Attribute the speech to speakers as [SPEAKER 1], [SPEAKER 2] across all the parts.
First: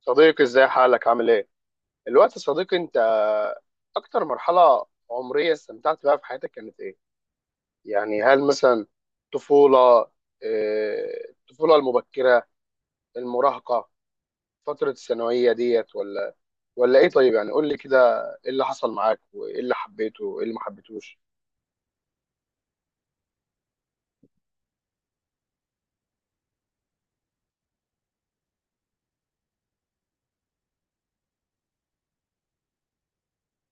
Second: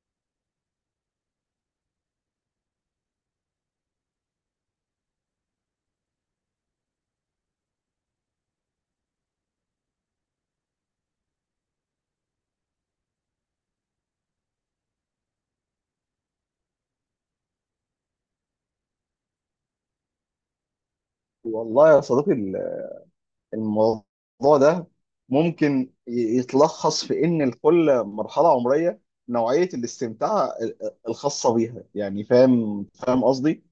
[SPEAKER 1] صديقي، ازاي حالك؟ عامل ايه؟ الوقت يا صديقي انت. اكتر مرحلة عمرية استمتعت بها في حياتك كانت ايه؟ يعني هل مثلا طفولة، الطفولة المبكرة، المراهقة، فترة الثانوية ديت، ولا ايه؟ طيب يعني قول لي كده. ايه اللي حصل معاك وايه اللي حبيته وايه اللي ما حبيتهوش؟
[SPEAKER 2] والله يا صديقي، الموضوع ده ممكن يتلخص في ان لكل مرحله عمريه نوعيه الاستمتاع الخاصه بيها. يعني فاهم قصدي.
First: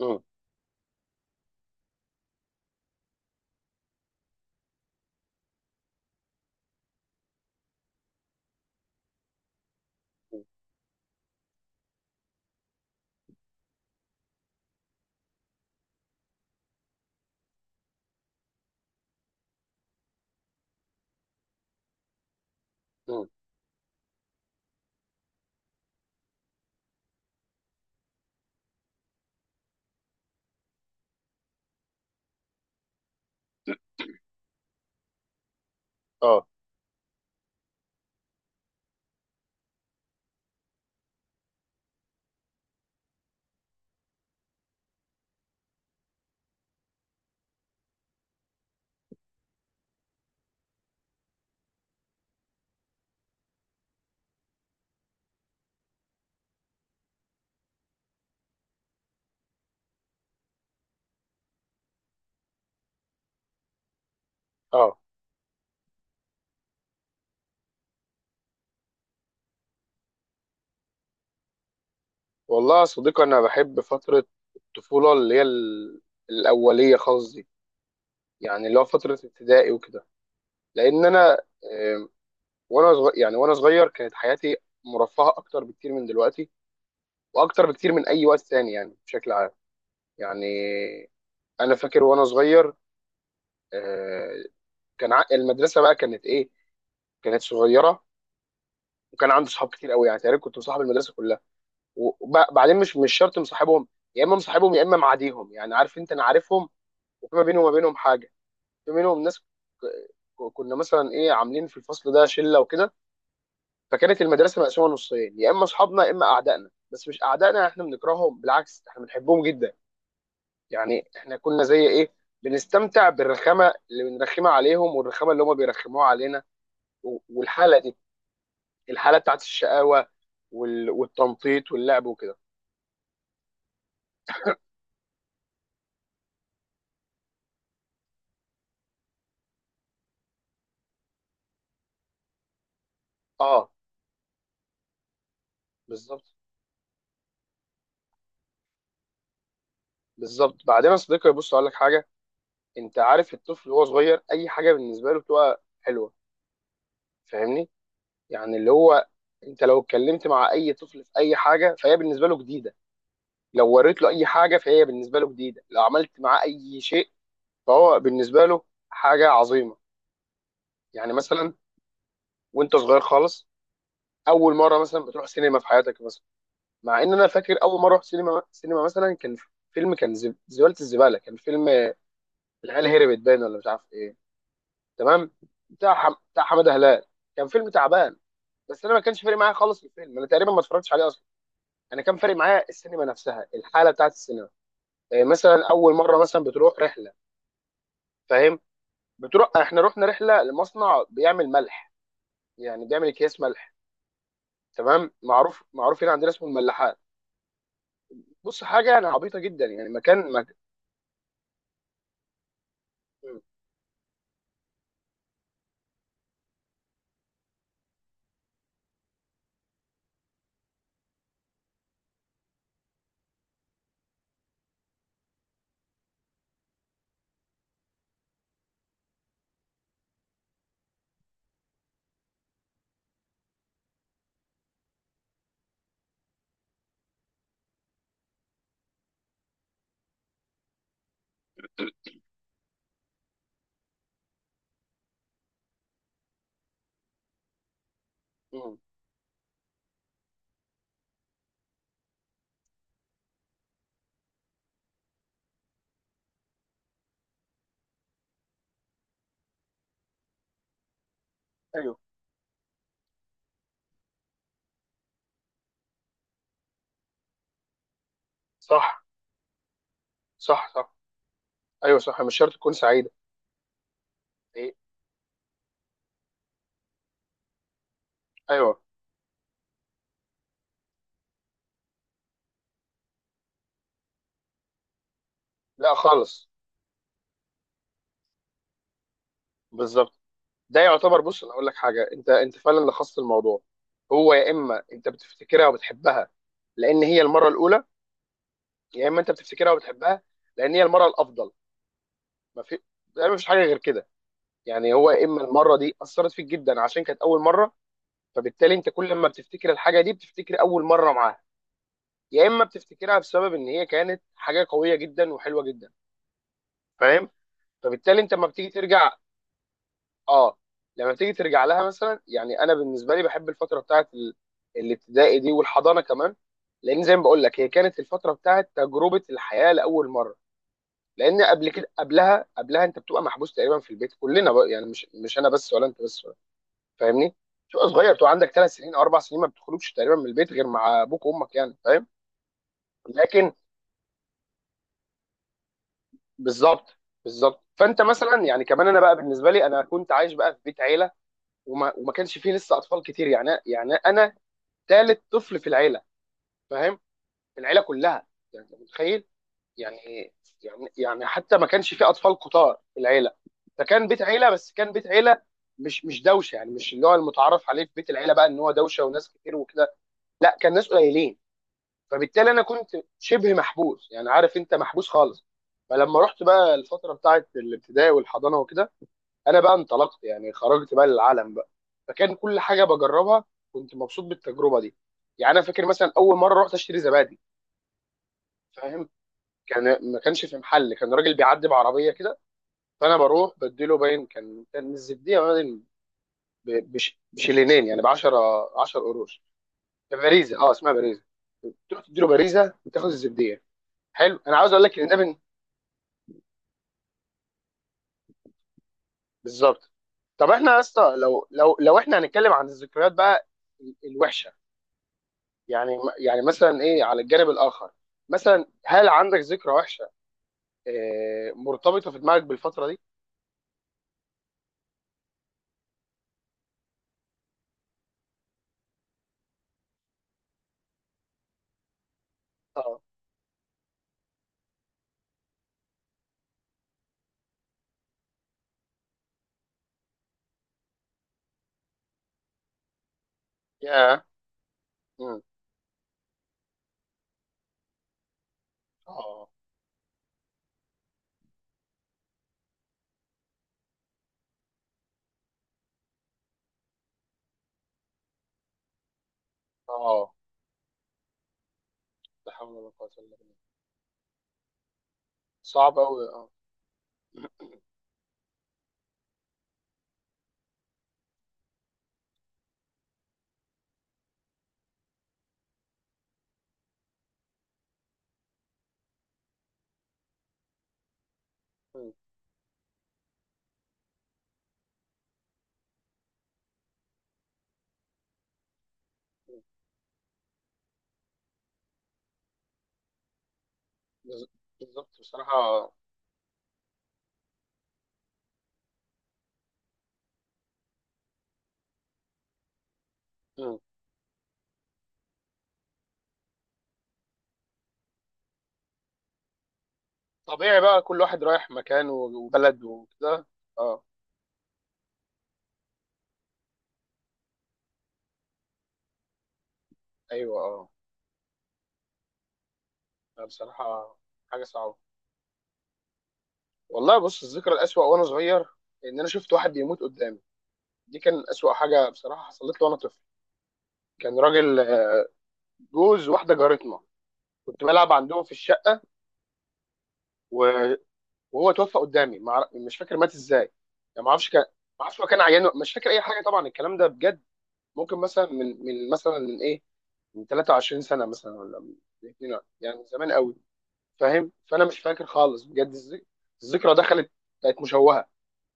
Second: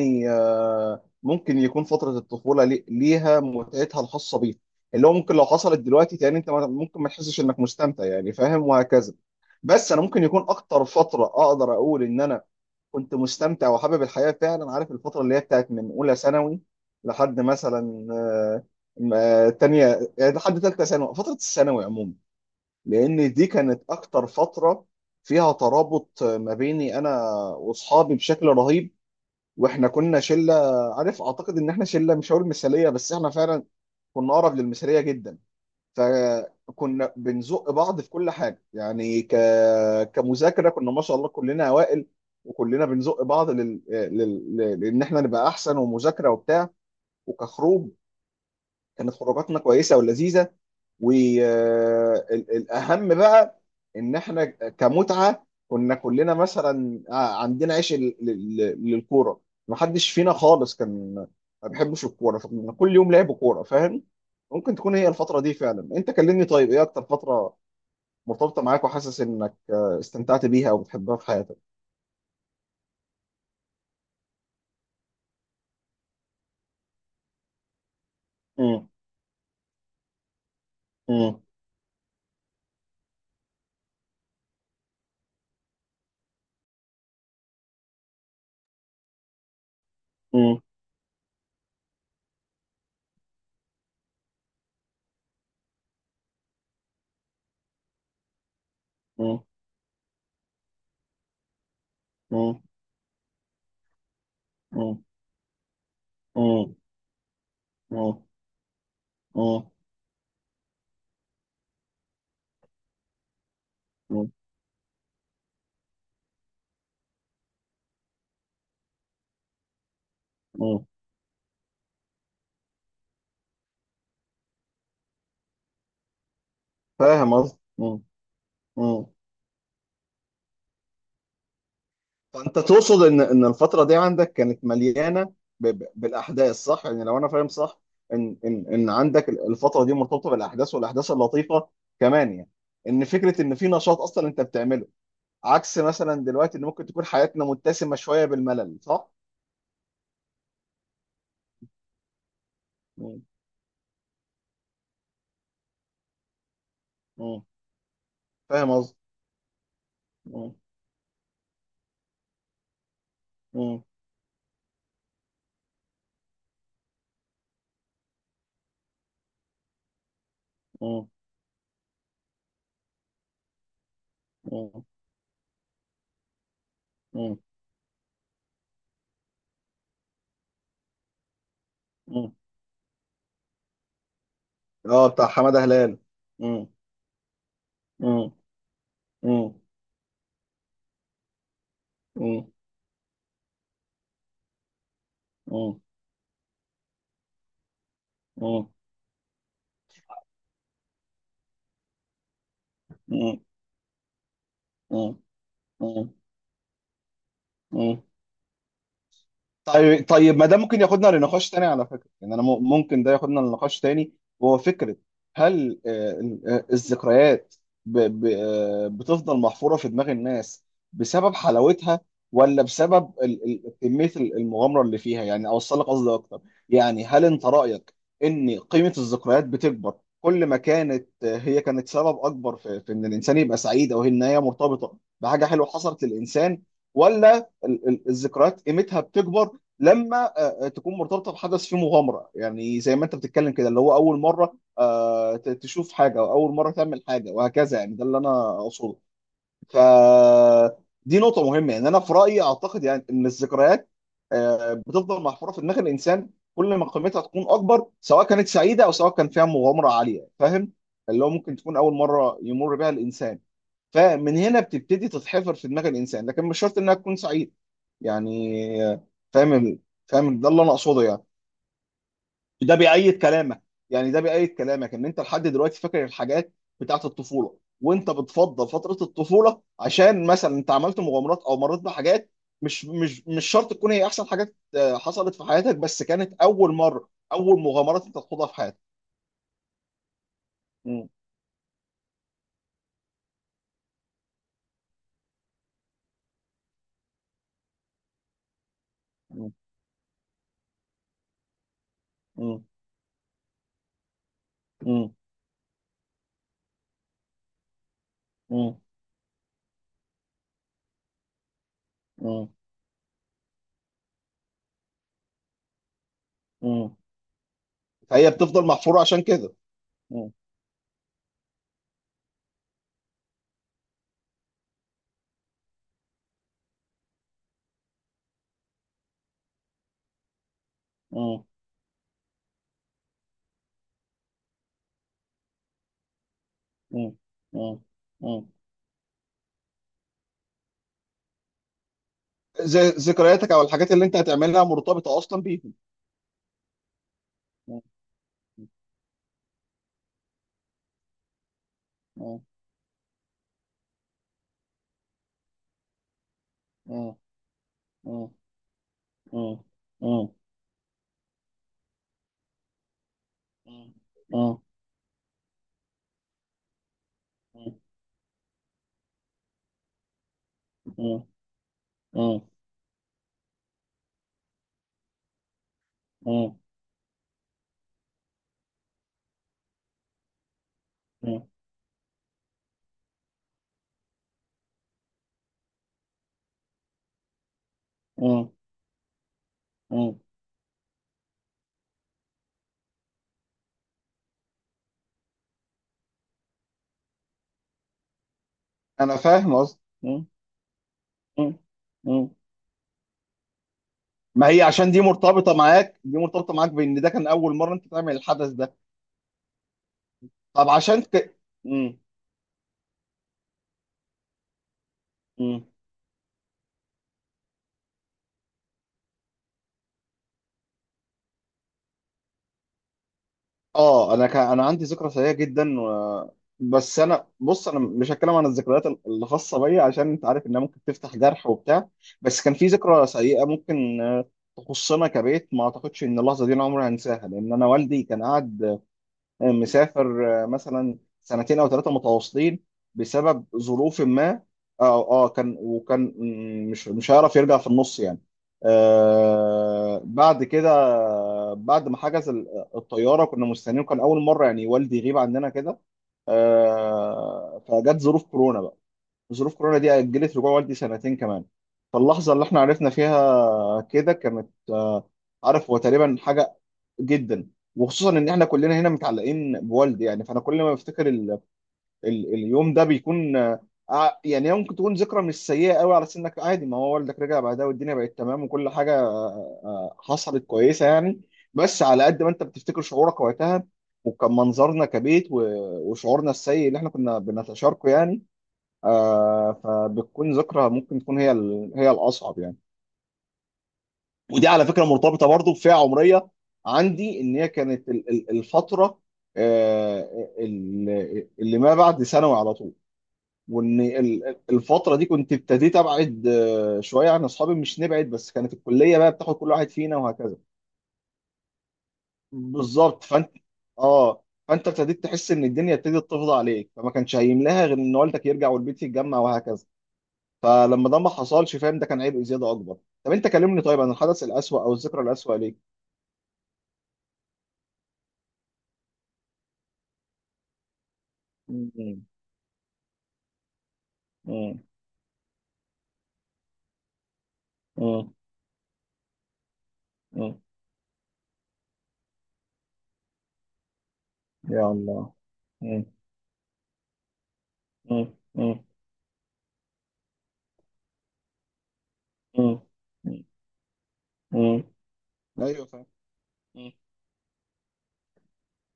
[SPEAKER 1] مم،
[SPEAKER 2] ممكن يكون فتره الطفوله ليها متعتها الخاصه بيها. اللي هو ممكن لو حصلت دلوقتي تاني انت ممكن ما تحسش انك مستمتع، يعني فاهم، وهكذا. بس انا ممكن يكون اكتر فتره اقدر اقول ان انا كنت مستمتع وحابب الحياة فعلا، عارف، الفترة اللي هي بتاعت من أولى ثانوي لحد مثلا تانية، يعني لحد تالتة ثانوي، فترة الثانوي عموما.
[SPEAKER 1] مم،
[SPEAKER 2] لأن دي كانت أكتر فترة فيها ترابط ما بيني أنا وأصحابي بشكل رهيب، وإحنا كنا شلة. عارف، أعتقد إن إحنا شلة مش هقول مثالية بس إحنا فعلا كنا أقرب للمثالية جدا.
[SPEAKER 1] اه،
[SPEAKER 2] فكنا بنزق بعض في كل حاجه، يعني كمذاكره كنا ما شاء الله كلنا اوائل، وكلنا بنزق بعض لان احنا نبقى احسن ومذاكره وبتاع. وكخروج كانت خروجاتنا كويسه ولذيذه. والاهم بقى ان احنا كمتعه كنا كلنا مثلا عندنا عيش للكوره، ما حدش فينا خالص كان ما بيحبش الكوره، فكنا كل يوم لعب كوره، فاهم. ممكن تكون
[SPEAKER 1] اه،
[SPEAKER 2] هي الفتره دي فعلا. انت كلمني، طيب، ايه اكتر فتره مرتبطه معاك وحاسس انك استمتعت بيها او بتحبها في حياتك؟
[SPEAKER 1] والله يا صديقي انا بحب فترة الطفولة اللي هي الأولية خالص دي، يعني اللي هو
[SPEAKER 2] مم.
[SPEAKER 1] فترة ابتدائي وكده. لأن أنا
[SPEAKER 2] مم.
[SPEAKER 1] آه، وانا صغير، يعني وانا صغير كانت حياتي مرفهه اكتر بكتير من دلوقتي، واكتر بكتير من اي وقت تاني يعني بشكل عام. يعني
[SPEAKER 2] مم.
[SPEAKER 1] انا فاكر وانا صغير، آه، كان المدرسه بقى كانت ايه، كانت صغيره. وكان
[SPEAKER 2] مم.
[SPEAKER 1] عندي صحاب كتير قوي، يعني تقريبا كنت مصاحب المدرسه كلها.
[SPEAKER 2] مم.
[SPEAKER 1] وبعدين مش شرط مصاحبهم، يا اما مصاحبهم يا اما معاديهم، يعني عارف انت، انا عارفهم.
[SPEAKER 2] مم.
[SPEAKER 1] وفي ما بيني وما بينهم
[SPEAKER 2] مم.
[SPEAKER 1] حاجه، في منهم ناس
[SPEAKER 2] مم. مم.
[SPEAKER 1] كنا مثلا ايه عاملين في الفصل ده شله وكده. فكانت المدرسه مقسومه نصين، يا اما اصحابنا يا اما اعدائنا، بس مش اعدائنا احنا بنكرههم، بالعكس احنا بنحبهم جدا. يعني احنا كنا زي ايه، بنستمتع بالرخامه اللي بنرخمها عليهم والرخامه اللي هم بيرخموها علينا.
[SPEAKER 2] فاهم قصدي.
[SPEAKER 1] والحاله دي،
[SPEAKER 2] مم.
[SPEAKER 1] الحاله بتاعت الشقاوه والتنطيط واللعب وكده.
[SPEAKER 2] فانت تقصد ان الفتره دي عندك كانت مليانه بالاحداث، صح؟ يعني لو انا فاهم صح، ان عندك الفتره دي مرتبطه بالاحداث، والاحداث اللطيفه كمان، يعني ان فكره ان في
[SPEAKER 1] اه،
[SPEAKER 2] نشاط اصلا انت بتعمله، عكس مثلا
[SPEAKER 1] بالظبط،
[SPEAKER 2] دلوقتي ان ممكن تكون حياتنا متسمه شويه بالملل، صح؟
[SPEAKER 1] بالظبط. بعدين يا صديقي، بص اقول لك حاجه. انت
[SPEAKER 2] مم.
[SPEAKER 1] عارف الطفل وهو صغير اي حاجه بالنسبه له بتبقى حلوه،
[SPEAKER 2] مم.
[SPEAKER 1] فاهمني؟ يعني اللي
[SPEAKER 2] فاهم قصدي.
[SPEAKER 1] هو انت لو اتكلمت مع
[SPEAKER 2] مم.
[SPEAKER 1] اي طفل في اي حاجه فهي بالنسبه له جديده. لو
[SPEAKER 2] مم.
[SPEAKER 1] وريت له اي حاجه فهي بالنسبه له جديده. لو عملت معاه اي شيء فهو بالنسبه له حاجه عظيمه.
[SPEAKER 2] مم.
[SPEAKER 1] يعني مثلا وانت صغير خالص، اول مره
[SPEAKER 2] مم.
[SPEAKER 1] مثلا بتروح سينما في حياتك مثلا. مع ان انا
[SPEAKER 2] مم.
[SPEAKER 1] فاكر اول مره رحت سينما سينما مثلا، كان فيلم، كان زباله، الزباله كان فيلم
[SPEAKER 2] مم.
[SPEAKER 1] العيال هربت باين، ولا مش عارف ايه.
[SPEAKER 2] اه، بتاع
[SPEAKER 1] تمام.
[SPEAKER 2] حماده هلال.
[SPEAKER 1] بتاع
[SPEAKER 2] مم.
[SPEAKER 1] حماده هلال. كان فيلم تعبان،
[SPEAKER 2] مم.
[SPEAKER 1] بس انا ما كانش فارق معايا
[SPEAKER 2] مم.
[SPEAKER 1] خالص الفيلم، انا تقريبا ما اتفرجتش عليه اصلا. انا كان فارق
[SPEAKER 2] مم.
[SPEAKER 1] معايا السينما نفسها، الحاله بتاعت السينما. إيه، مثلا
[SPEAKER 2] مم.
[SPEAKER 1] اول مره مثلا بتروح رحله، فاهم؟
[SPEAKER 2] مم.
[SPEAKER 1] بتروح، احنا رحنا رحله لمصنع بيعمل ملح، يعني بيعمل اكياس
[SPEAKER 2] مم.
[SPEAKER 1] ملح. تمام. معروف، معروف
[SPEAKER 2] مم.
[SPEAKER 1] هنا عندنا اسمه الملاحات.
[SPEAKER 2] مم.
[SPEAKER 1] بص حاجه يعني عبيطه جدا، يعني
[SPEAKER 2] طيب،
[SPEAKER 1] مكان
[SPEAKER 2] طيب، ما ده ممكن ياخدنا لنقاش تاني على فكرة. يعني انا ممكن ده
[SPEAKER 1] مم.
[SPEAKER 2] ياخدنا لنقاش تاني، وهو فكرة. هل الذكريات بتفضل محفورة في دماغ الناس بسبب حلاوتها، ولا بسبب كمية المغامرة اللي فيها؟ يعني اوصل لك قصدي اكتر. يعني هل انت رأيك ان قيمة الذكريات بتكبر كل ما كانت هي كانت سبب اكبر في ان الانسان يبقى سعيد، او ان هي مرتبطة بحاجة حلوة حصلت للانسان؟ ولا الذكريات قيمتها بتكبر لما تكون مرتبطه بحدث فيه مغامره، يعني زي ما انت بتتكلم كده، اللي هو اول مره تشوف حاجه او اول مره تعمل حاجه وهكذا، يعني ده اللي انا
[SPEAKER 1] مم.
[SPEAKER 2] اقصده. ف دي نقطه مهمه، يعني انا في رايي اعتقد، يعني ان الذكريات بتفضل محفوره في دماغ الانسان كل ما قيمتها تكون اكبر، سواء كانت سعيده او سواء كان فيها مغامره عاليه، فاهم. اللي هو ممكن تكون اول
[SPEAKER 1] ايوه،
[SPEAKER 2] مره يمر بها الانسان، فمن هنا بتبتدي تتحفر في دماغ الانسان، لكن مش شرط انها تكون سعيده، يعني.
[SPEAKER 1] صح،
[SPEAKER 2] فاهم ال- فاهم، ده اللي
[SPEAKER 1] صح،
[SPEAKER 2] انا
[SPEAKER 1] صح،
[SPEAKER 2] اقصده، يعني.
[SPEAKER 1] ايوه، صح، مش شرط تكون
[SPEAKER 2] ده
[SPEAKER 1] سعيده.
[SPEAKER 2] بيأيد كلامك ده بيأيد
[SPEAKER 1] إيه؟
[SPEAKER 2] كلامك ان انت لحد دلوقتي فاكر الحاجات بتاعت الطفوله، وانت بتفضل
[SPEAKER 1] ايوه.
[SPEAKER 2] فتره الطفوله عشان مثلا انت عملت مغامرات او مريت بحاجات. مش شرط تكون هي احسن حاجات حصلت في حياتك،
[SPEAKER 1] لا
[SPEAKER 2] بس كانت
[SPEAKER 1] خالص.
[SPEAKER 2] اول مره، اول مغامرات انت تخوضها في حياتك.
[SPEAKER 1] بالظبط. ده
[SPEAKER 2] مم.
[SPEAKER 1] يعتبر، بص انا اقول لك حاجه، انت انت فعلا لخصت الموضوع. هو يا اما انت بتفتكرها وبتحبها لان هي المره الاولى، يا اما انت
[SPEAKER 2] مم.
[SPEAKER 1] بتفتكرها وبتحبها لان هي المره الافضل. ما
[SPEAKER 2] مم.
[SPEAKER 1] في، يعني مفيش حاجه غير كده. يعني هو
[SPEAKER 2] مم.
[SPEAKER 1] يا اما المره دي اثرت فيك جدا عشان كانت اول مره، فبالتالي
[SPEAKER 2] مم.
[SPEAKER 1] انت كل ما بتفتكر الحاجه دي بتفتكر اول مره معاها. يا
[SPEAKER 2] مم.
[SPEAKER 1] اما بتفتكرها بسبب ان هي كانت حاجه قويه جدا وحلوه جدا،
[SPEAKER 2] مم.
[SPEAKER 1] فاهم؟ فبالتالي
[SPEAKER 2] فهي
[SPEAKER 1] انت لما
[SPEAKER 2] بتفضل
[SPEAKER 1] بتيجي
[SPEAKER 2] محفوره
[SPEAKER 1] ترجع،
[SPEAKER 2] عشان كده. مم.
[SPEAKER 1] اه، لما بتيجي ترجع لها مثلا يعني. انا بالنسبه لي بحب الفتره بتاعت الابتدائي دي والحضانه كمان. لان زي ما بقول لك هي كانت الفتره بتاعت تجربه الحياه لاول مره. لان
[SPEAKER 2] مم.
[SPEAKER 1] قبل كده، قبلها انت بتبقى محبوس تقريبا في البيت. كلنا بقى يعني، مش انا بس ولا انت بس، فاهمني؟
[SPEAKER 2] مم.
[SPEAKER 1] تبقى صغير، تبقى
[SPEAKER 2] مم.
[SPEAKER 1] عندك 3 سنين او 4 سنين، ما بتخرجش تقريبا من البيت غير مع ابوك وامك، يعني فاهم.
[SPEAKER 2] ز- ذكرياتك
[SPEAKER 1] لكن
[SPEAKER 2] او الحاجات اللي انت هتعملها مرتبطه اصلا بيهم.
[SPEAKER 1] بالظبط، بالظبط.
[SPEAKER 2] م-
[SPEAKER 1] فانت مثلا، يعني كمان انا بقى بالنسبه لي انا كنت عايش بقى في بيت عيله، وما كانش
[SPEAKER 2] م-
[SPEAKER 1] فيه لسه اطفال كتير، يعني يعني انا ثالث طفل في العيله، فاهم.
[SPEAKER 2] م-
[SPEAKER 1] في العيله كلها.
[SPEAKER 2] م-
[SPEAKER 1] يعني أنت متخيل،
[SPEAKER 2] م- م-
[SPEAKER 1] يعني يعني حتى ما كانش فيه اطفال كتار في العيله. فكان بيت
[SPEAKER 2] م-
[SPEAKER 1] عيله،
[SPEAKER 2] م-
[SPEAKER 1] بس كان بيت عيله مش دوشه. يعني مش اللي هو المتعارف عليه في بيت العيله بقى ان هو دوشه وناس كتير وكده، لا كان ناس
[SPEAKER 2] م-
[SPEAKER 1] قليلين. فبالتالي انا كنت شبه محبوس، يعني عارف انت، محبوس خالص. فلما رحت
[SPEAKER 2] م-
[SPEAKER 1] بقى الفتره بتاعه الابتدائي والحضانه وكده، انا بقى انطلقت، يعني خرجت بقى
[SPEAKER 2] م-
[SPEAKER 1] للعالم بقى. فكان كل حاجه بجربها، كنت مبسوط بالتجربه دي. يعني انا فاكر مثلا اول مره رحت اشتري زبادي،
[SPEAKER 2] م-
[SPEAKER 1] فاهم. كان
[SPEAKER 2] م.
[SPEAKER 1] ما كانش في محل، كان راجل بيعدي بعربيه كده، فانا بروح بديله باين، كان الزبديه باين بشلينين، يعني ب 10، 10
[SPEAKER 2] انا
[SPEAKER 1] قروش.
[SPEAKER 2] فاهم قصدي.
[SPEAKER 1] كان باريزه، اسمها باريزه،
[SPEAKER 2] م-
[SPEAKER 1] تروح تديله
[SPEAKER 2] م.
[SPEAKER 1] باريزه وتاخد الزبديه. حلو.
[SPEAKER 2] ما
[SPEAKER 1] انا
[SPEAKER 2] هي
[SPEAKER 1] عاوز اقول
[SPEAKER 2] عشان
[SPEAKER 1] لك ان ده من،
[SPEAKER 2] دي مرتبطه معاك بان ده كان اول مره انت تعمل الحدث ده.
[SPEAKER 1] بالظبط. طب
[SPEAKER 2] طب
[SPEAKER 1] احنا يا
[SPEAKER 2] عشان
[SPEAKER 1] اسطى، لو
[SPEAKER 2] م-
[SPEAKER 1] احنا هنتكلم عن الذكريات بقى الوحشه،
[SPEAKER 2] م.
[SPEAKER 1] يعني، مثلا ايه على الجانب الاخر، مثلا هل عندك ذكرى وحشه اه مرتبطه في دماغك بالفتره دي؟
[SPEAKER 2] اه، انا عندي ذكرى سيئه جدا. بس انا، بص، انا مش هتكلم عن الذكريات الخاصه بيا عشان انت عارف انها ممكن تفتح جرح وبتاع. بس كان في
[SPEAKER 1] اه،
[SPEAKER 2] ذكرى سيئه ممكن تخصنا كبيت، ما اعتقدش ان اللحظه دي انا عمري هنساها. لان انا والدي كان قاعد مسافر مثلا سنتين او 3 متواصلين بسبب ظروف
[SPEAKER 1] يا،
[SPEAKER 2] ما. اه، اه،
[SPEAKER 1] مم،
[SPEAKER 2] وكان مش هيعرف يرجع في النص، يعني.
[SPEAKER 1] اه،
[SPEAKER 2] بعد كده، بعد ما حجز الطياره كنا مستنيين، كان اول مره يعني والدي يغيب عندنا كده. فجت ظروف كورونا بقى. ظروف كورونا دي
[SPEAKER 1] اه،
[SPEAKER 2] اجلت رجوع والدي سنتين كمان. فاللحظه اللي
[SPEAKER 1] لا
[SPEAKER 2] احنا
[SPEAKER 1] حول ولا
[SPEAKER 2] عرفنا
[SPEAKER 1] قوه الا بالله.
[SPEAKER 2] فيها كده كانت عارف، هو
[SPEAKER 1] صعب
[SPEAKER 2] تقريبا
[SPEAKER 1] قوي، اه.
[SPEAKER 2] حاجه جدا. وخصوصا ان احنا كلنا هنا متعلقين بوالدي، يعني. فانا كل ما بفتكر اليوم ده بيكون يعني هي ممكن تكون ذكرى مش سيئه قوي على سنك عادي، ما هو والدك رجع بعدها والدنيا بقت تمام وكل حاجه حصلت كويسه، يعني. بس على
[SPEAKER 1] مم.
[SPEAKER 2] قد ما انت بتفتكر شعورك وقتها، وكان منظرنا كبيت وشعورنا السيء اللي احنا كنا بنتشاركه، يعني.
[SPEAKER 1] مم.
[SPEAKER 2] فبتكون ذكرى، ممكن تكون هي هي الاصعب، يعني. ودي
[SPEAKER 1] بز-
[SPEAKER 2] على فكره
[SPEAKER 1] بالظبط.
[SPEAKER 2] مرتبطه برضو بفئه
[SPEAKER 1] بصراحه.
[SPEAKER 2] عمريه عندي، ان هي كانت الفتره آه، اللي ما بعد ثانوي على طول.
[SPEAKER 1] مم.
[SPEAKER 2] وان الفتره دي كنت ابتديت ابعد شويه عن اصحابي، مش نبعد، بس كانت الكليه بقى بتاخد كل واحد فينا وهكذا.
[SPEAKER 1] طبيعي بقى، كل واحد رايح مكان وبلد
[SPEAKER 2] بالظبط.
[SPEAKER 1] وكده. اه.
[SPEAKER 2] فانت ابتديت تحس ان الدنيا ابتدت تفضى عليك، فما كانش هيملاها غير ان والدك يرجع والبيت يتجمع وهكذا.
[SPEAKER 1] ايوه، اه.
[SPEAKER 2] فلما ده ما حصلش، فاهم، ده كان عيب زياده اكبر. طب، انت
[SPEAKER 1] لا،
[SPEAKER 2] كلمني، طيب، عن
[SPEAKER 1] بصراحه
[SPEAKER 2] الحدث الاسوأ
[SPEAKER 1] حاجه
[SPEAKER 2] او
[SPEAKER 1] صعبه.
[SPEAKER 2] الذكرى الاسوأ ليك.
[SPEAKER 1] والله، بص، الذكرى الأسوأ وأنا صغير إن أنا شفت واحد بيموت قدامي. دي كان أسوأ
[SPEAKER 2] مم.
[SPEAKER 1] حاجة بصراحة حصلت لي وأنا طفل. كان
[SPEAKER 2] مم.
[SPEAKER 1] راجل، جوز واحدة جارتنا، كنت
[SPEAKER 2] مم.
[SPEAKER 1] بلعب عندهم في الشقة.
[SPEAKER 2] مم.
[SPEAKER 1] و- وهو توفى قدامي. ما أعرف- مش فاكر مات إزاي، يعني ما أعرفش.
[SPEAKER 2] يا الله.
[SPEAKER 1] هو كان عيان
[SPEAKER 2] مم.
[SPEAKER 1] مش فاكر أي حاجة. طبعا الكلام ده بجد
[SPEAKER 2] مم.
[SPEAKER 1] ممكن مثلا
[SPEAKER 2] مم.
[SPEAKER 1] من مثلا من إيه، من 23 سنة مثلا، ولا من 2.
[SPEAKER 2] مم.
[SPEAKER 1] يعني من زمان قوي، فاهم.
[SPEAKER 2] مم.
[SPEAKER 1] فأنا مش فاكر خالص
[SPEAKER 2] ايوه، فاهم.
[SPEAKER 1] بجد
[SPEAKER 2] مم.
[SPEAKER 1] الذكرى، دخلت بقت مشوهة.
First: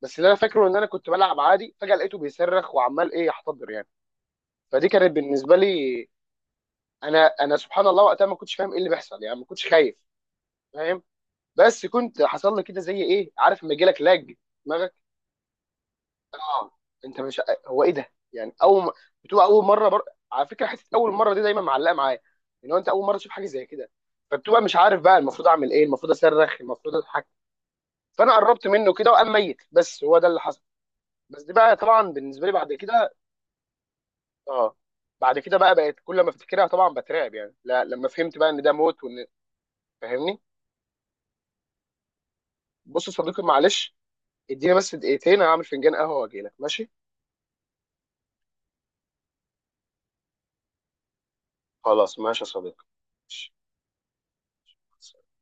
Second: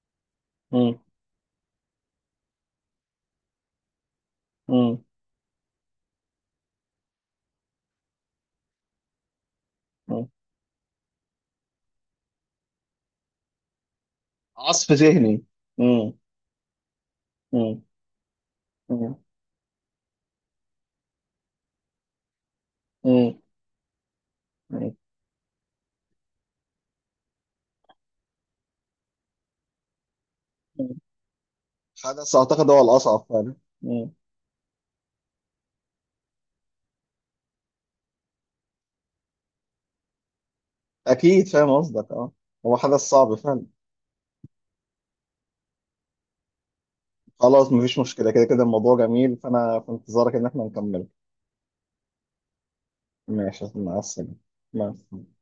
[SPEAKER 1] بس اللي انا فاكره ان انا
[SPEAKER 2] مم.
[SPEAKER 1] كنت بلعب عادي، فجاه لقيته بيصرخ وعمال ايه يحتضر يعني. فدي
[SPEAKER 2] مم.
[SPEAKER 1] كانت بالنسبه لي، انا سبحان الله وقتها ما كنتش فاهم ايه اللي بيحصل، يعني ما كنتش خايف،
[SPEAKER 2] مم.
[SPEAKER 1] فاهم. بس كنت حصل لي كده زي ايه، عارف لما يجي لك لاج في
[SPEAKER 2] عصف
[SPEAKER 1] دماغك؟
[SPEAKER 2] ذهني. مم.
[SPEAKER 1] اه. انت مش، هو
[SPEAKER 2] مم.
[SPEAKER 1] ايه ده، يعني اول
[SPEAKER 2] مم.
[SPEAKER 1] بتبقى اول مره على فكره، حته اول مره دي دايما معلقه معايا، ان هو انت اول مره تشوف
[SPEAKER 2] مم.
[SPEAKER 1] حاجه زي كده، فبتبقى مش
[SPEAKER 2] مم.
[SPEAKER 1] عارف بقى المفروض اعمل ايه، المفروض اصرخ، المفروض اضحك. فانا قربت منه كده وقام ميت، بس هو ده اللي حصل. بس دي بقى طبعا
[SPEAKER 2] حدث
[SPEAKER 1] بالنسبه لي
[SPEAKER 2] اعتقد
[SPEAKER 1] بعد
[SPEAKER 2] هو
[SPEAKER 1] كده،
[SPEAKER 2] الاصعب فعلا. مم.
[SPEAKER 1] اه، بعد كده بقى بقت كل ما افتكرها طبعا بترعب، يعني لا لما فهمت بقى ان ده موت وان، فاهمني.
[SPEAKER 2] اكيد فاهم قصدك، اه، هو حدث
[SPEAKER 1] بص يا
[SPEAKER 2] صعب
[SPEAKER 1] صديقي،
[SPEAKER 2] فعلا.
[SPEAKER 1] معلش، اديني بس دقيقتين هعمل فنجان قهوه واجي لك، ماشي.
[SPEAKER 2] خلاص، مفيش مشكله. كده كده الموضوع جميل، فانا في انتظارك ان احنا نكمل.
[SPEAKER 1] خلاص، ماشي يا صديقي.
[SPEAKER 2] ماشي، مع السلامه، مع
[SPEAKER 1] ماشي.
[SPEAKER 2] السلامه.